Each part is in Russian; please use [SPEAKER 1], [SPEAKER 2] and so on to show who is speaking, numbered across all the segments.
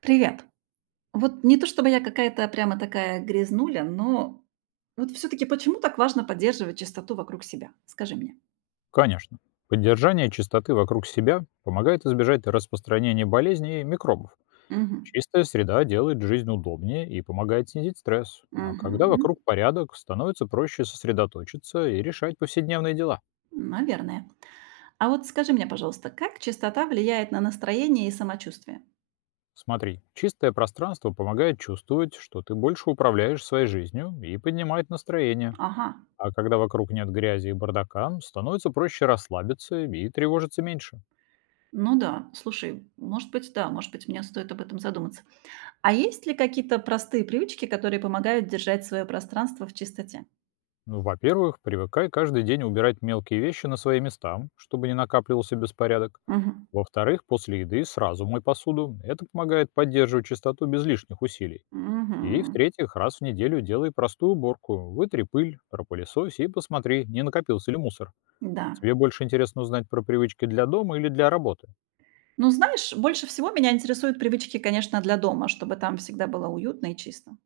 [SPEAKER 1] Привет. Вот не то чтобы я какая-то прямо такая грязнуля, но вот все-таки почему так важно поддерживать чистоту вокруг себя? Скажи мне.
[SPEAKER 2] Конечно. Поддержание чистоты вокруг себя помогает избежать распространения болезней и микробов.
[SPEAKER 1] Мгм.
[SPEAKER 2] Чистая среда делает жизнь удобнее и помогает снизить стресс. А когда
[SPEAKER 1] Мгм.
[SPEAKER 2] вокруг порядок, становится проще сосредоточиться и решать повседневные дела.
[SPEAKER 1] Наверное. А вот скажи мне, пожалуйста, как чистота влияет на настроение и самочувствие?
[SPEAKER 2] Смотри, чистое пространство помогает чувствовать, что ты больше управляешь своей жизнью и поднимает настроение.
[SPEAKER 1] Ага.
[SPEAKER 2] А когда вокруг нет грязи и бардака, становится проще расслабиться и тревожиться меньше.
[SPEAKER 1] Ну да, слушай, может быть, да, может быть, мне стоит об этом задуматься. А есть ли какие-то простые привычки, которые помогают держать свое пространство в чистоте?
[SPEAKER 2] Ну, во-первых, привыкай каждый день убирать мелкие вещи на свои места, чтобы не накапливался беспорядок.
[SPEAKER 1] Мгм.
[SPEAKER 2] Во-вторых, после еды сразу мой посуду. Это помогает поддерживать чистоту без лишних усилий. И
[SPEAKER 1] Мгм.
[SPEAKER 2] в-третьих, раз в неделю делай простую уборку. Вытри пыль, пропылесось и посмотри, не накопился ли мусор.
[SPEAKER 1] Да.
[SPEAKER 2] Тебе больше интересно узнать про привычки для дома или для работы?
[SPEAKER 1] Ну, знаешь, больше всего меня интересуют привычки, конечно, для дома, чтобы там всегда было уютно и чисто.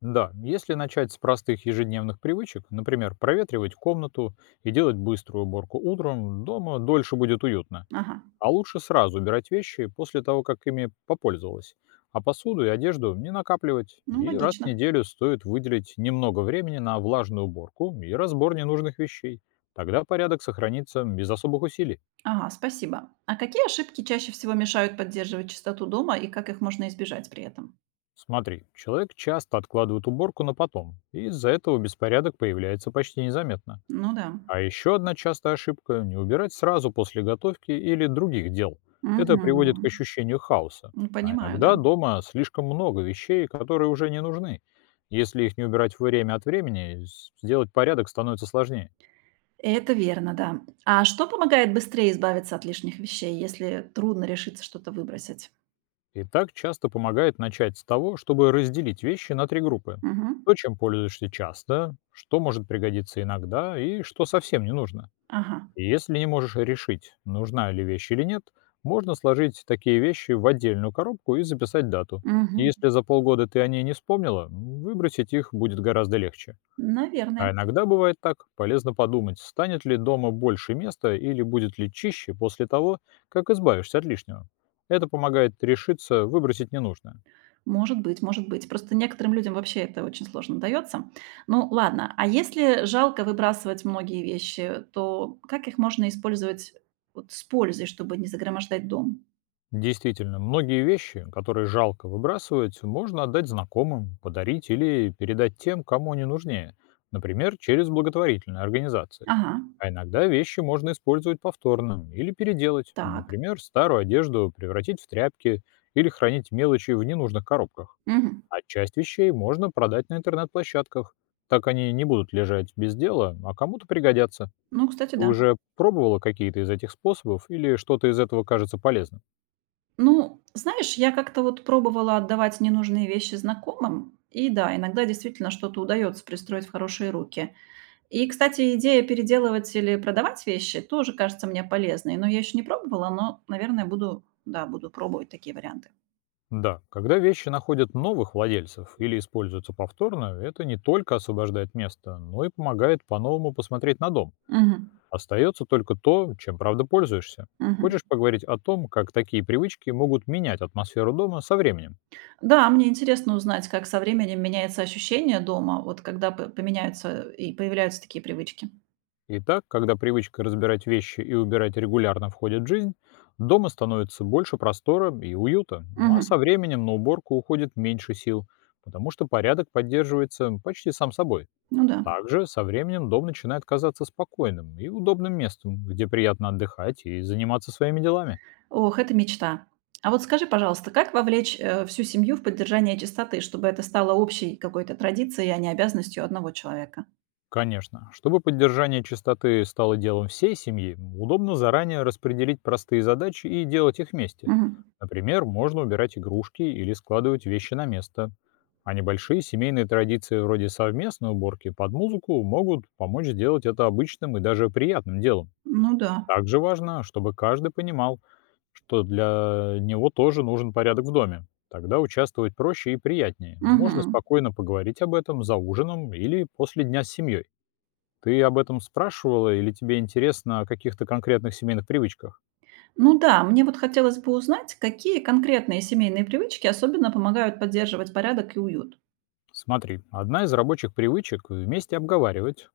[SPEAKER 2] Да, если начать с простых ежедневных привычек, например, проветривать комнату и делать быструю уборку утром, дома дольше будет уютно.
[SPEAKER 1] Ага,
[SPEAKER 2] А лучше сразу убирать вещи после того, как ими попользовалась. А посуду и одежду не накапливать.
[SPEAKER 1] ну
[SPEAKER 2] И раз в
[SPEAKER 1] логично.
[SPEAKER 2] неделю стоит выделить немного времени на влажную уборку и разбор ненужных вещей. Тогда порядок сохранится без особых усилий.
[SPEAKER 1] Ага, спасибо. А какие ошибки чаще всего мешают поддерживать чистоту дома и как их можно избежать при этом?
[SPEAKER 2] Смотри, человек часто откладывает уборку на потом, и из-за этого беспорядок появляется почти незаметно.
[SPEAKER 1] Ну да.
[SPEAKER 2] А еще одна частая ошибка — не убирать сразу после готовки или других дел. Это приводит к
[SPEAKER 1] Мгм.
[SPEAKER 2] ощущению хаоса.
[SPEAKER 1] Ну,
[SPEAKER 2] А
[SPEAKER 1] понимаю, да.
[SPEAKER 2] иногда дома слишком много вещей, которые уже не нужны. Если их не убирать время от времени, сделать порядок становится сложнее.
[SPEAKER 1] Это верно, да. А что помогает быстрее избавиться от лишних вещей, если трудно решиться что-то выбросить?
[SPEAKER 2] И так часто помогает начать с того, чтобы разделить вещи на три группы.
[SPEAKER 1] Мгм.
[SPEAKER 2] То, чем пользуешься часто, что может пригодиться иногда и что совсем не нужно.
[SPEAKER 1] Ага.
[SPEAKER 2] И если не можешь решить, нужна ли вещь или нет, можно сложить такие вещи в отдельную коробку и записать дату. И
[SPEAKER 1] Мгм.
[SPEAKER 2] если за полгода ты о ней не вспомнила, выбросить их будет гораздо легче.
[SPEAKER 1] Наверное.
[SPEAKER 2] А иногда бывает так, полезно подумать, станет ли дома больше места или будет ли чище после того, как избавишься от лишнего. Это помогает решиться выбросить ненужное.
[SPEAKER 1] Может быть, может быть. Просто некоторым людям вообще это очень сложно дается. Ну ладно, а если жалко выбрасывать многие вещи, то как их можно использовать вот с пользой, чтобы не загромождать дом?
[SPEAKER 2] Действительно, многие вещи, которые жалко выбрасывать, можно отдать знакомым, подарить или передать тем, кому они нужнее, например, через благотворительные организации.
[SPEAKER 1] Ага,
[SPEAKER 2] А иногда вещи можно использовать повторно или переделать,
[SPEAKER 1] так.
[SPEAKER 2] например, старую одежду превратить в тряпки или хранить мелочи в ненужных коробках.
[SPEAKER 1] Мгм.
[SPEAKER 2] А часть вещей можно продать на интернет-площадках, так они не будут лежать без дела, а кому-то пригодятся.
[SPEAKER 1] Ну, кстати,
[SPEAKER 2] Ты
[SPEAKER 1] да.
[SPEAKER 2] уже пробовала какие-то из этих способов или что-то из этого кажется полезным?
[SPEAKER 1] Ну, знаешь, я как-то вот пробовала отдавать ненужные вещи знакомым, и да, иногда действительно что-то удается пристроить в хорошие руки. И, кстати, идея переделывать или продавать вещи тоже кажется мне полезной, но я еще не пробовала, но, наверное, буду, да, буду пробовать такие варианты.
[SPEAKER 2] Да, когда вещи находят новых владельцев или используются повторно, это не только освобождает место, но и помогает по-новому посмотреть на дом.
[SPEAKER 1] Мгм.
[SPEAKER 2] Остается только то, чем правда пользуешься.
[SPEAKER 1] Мгм.
[SPEAKER 2] Хочешь поговорить о том, как такие привычки могут менять атмосферу дома со временем?
[SPEAKER 1] Да, мне интересно узнать, как со временем меняется ощущение дома, вот когда поменяются и появляются такие привычки.
[SPEAKER 2] Итак, когда привычка разбирать вещи и убирать регулярно входит в жизнь, дома становится больше простора и уюта, ну а
[SPEAKER 1] Мгм.
[SPEAKER 2] со временем на уборку уходит меньше сил, потому что порядок поддерживается почти сам собой.
[SPEAKER 1] Ну да.
[SPEAKER 2] Также со временем дом начинает казаться спокойным и удобным местом, где приятно отдыхать и заниматься своими делами.
[SPEAKER 1] Ох, это мечта. А вот скажи, пожалуйста, как вовлечь всю семью в поддержание чистоты, чтобы это стало общей какой-то традицией, а не обязанностью одного человека?
[SPEAKER 2] Конечно, чтобы поддержание чистоты стало делом всей семьи, удобно заранее распределить простые задачи и делать их вместе.
[SPEAKER 1] Мгм.
[SPEAKER 2] Например, можно убирать игрушки или складывать вещи на место. А небольшие семейные традиции вроде совместной уборки под музыку могут помочь сделать это обычным и даже приятным делом.
[SPEAKER 1] Ну да.
[SPEAKER 2] Также важно, чтобы каждый понимал, что для него тоже нужен порядок в доме. Тогда участвовать проще и приятнее. Можно
[SPEAKER 1] Мгм.
[SPEAKER 2] спокойно поговорить об этом за ужином или после дня с семьей. Ты об этом спрашивала или тебе интересно о каких-то конкретных семейных привычках?
[SPEAKER 1] Ну да, мне вот хотелось бы узнать, какие конкретные семейные привычки особенно помогают поддерживать порядок и уют.
[SPEAKER 2] Смотри, одна из рабочих привычек — вместе обговаривать,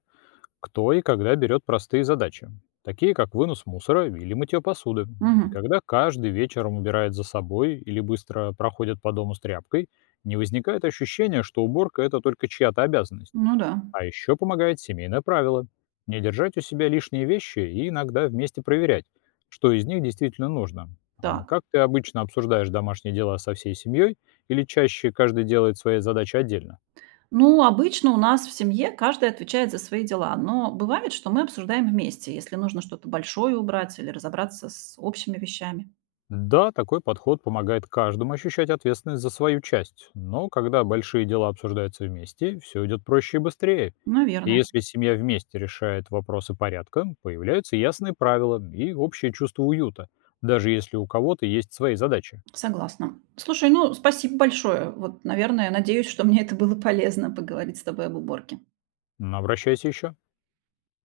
[SPEAKER 2] кто и когда берет простые задачи, такие как вынос мусора или мытье посуды, и
[SPEAKER 1] Мгм.
[SPEAKER 2] когда каждый вечером убирает за собой или быстро проходит по дому с тряпкой, не возникает ощущения, что уборка — это только чья-то обязанность.
[SPEAKER 1] Ну да,
[SPEAKER 2] А еще помогает семейное правило — не держать у себя лишние вещи и иногда вместе проверять, что из них действительно нужно. А
[SPEAKER 1] так.
[SPEAKER 2] как ты обычно обсуждаешь домашние дела со всей семьей или чаще каждый делает свои задачи отдельно?
[SPEAKER 1] Ну, обычно у нас в семье каждый отвечает за свои дела, но бывает, что мы обсуждаем вместе, если нужно что-то большое убрать или разобраться с общими вещами.
[SPEAKER 2] Да, такой подход помогает каждому ощущать ответственность за свою часть, но когда большие дела обсуждаются вместе, все идет проще и быстрее. И
[SPEAKER 1] Наверное,
[SPEAKER 2] если семья вместе решает вопросы порядка, появляются ясные правила и общее чувство уюта, даже если у кого-то есть свои задачи.
[SPEAKER 1] согласна. Слушай, ну спасибо большое. Вот, наверное, надеюсь, что мне это было полезно поговорить с тобой об уборке.
[SPEAKER 2] Но обращайся еще.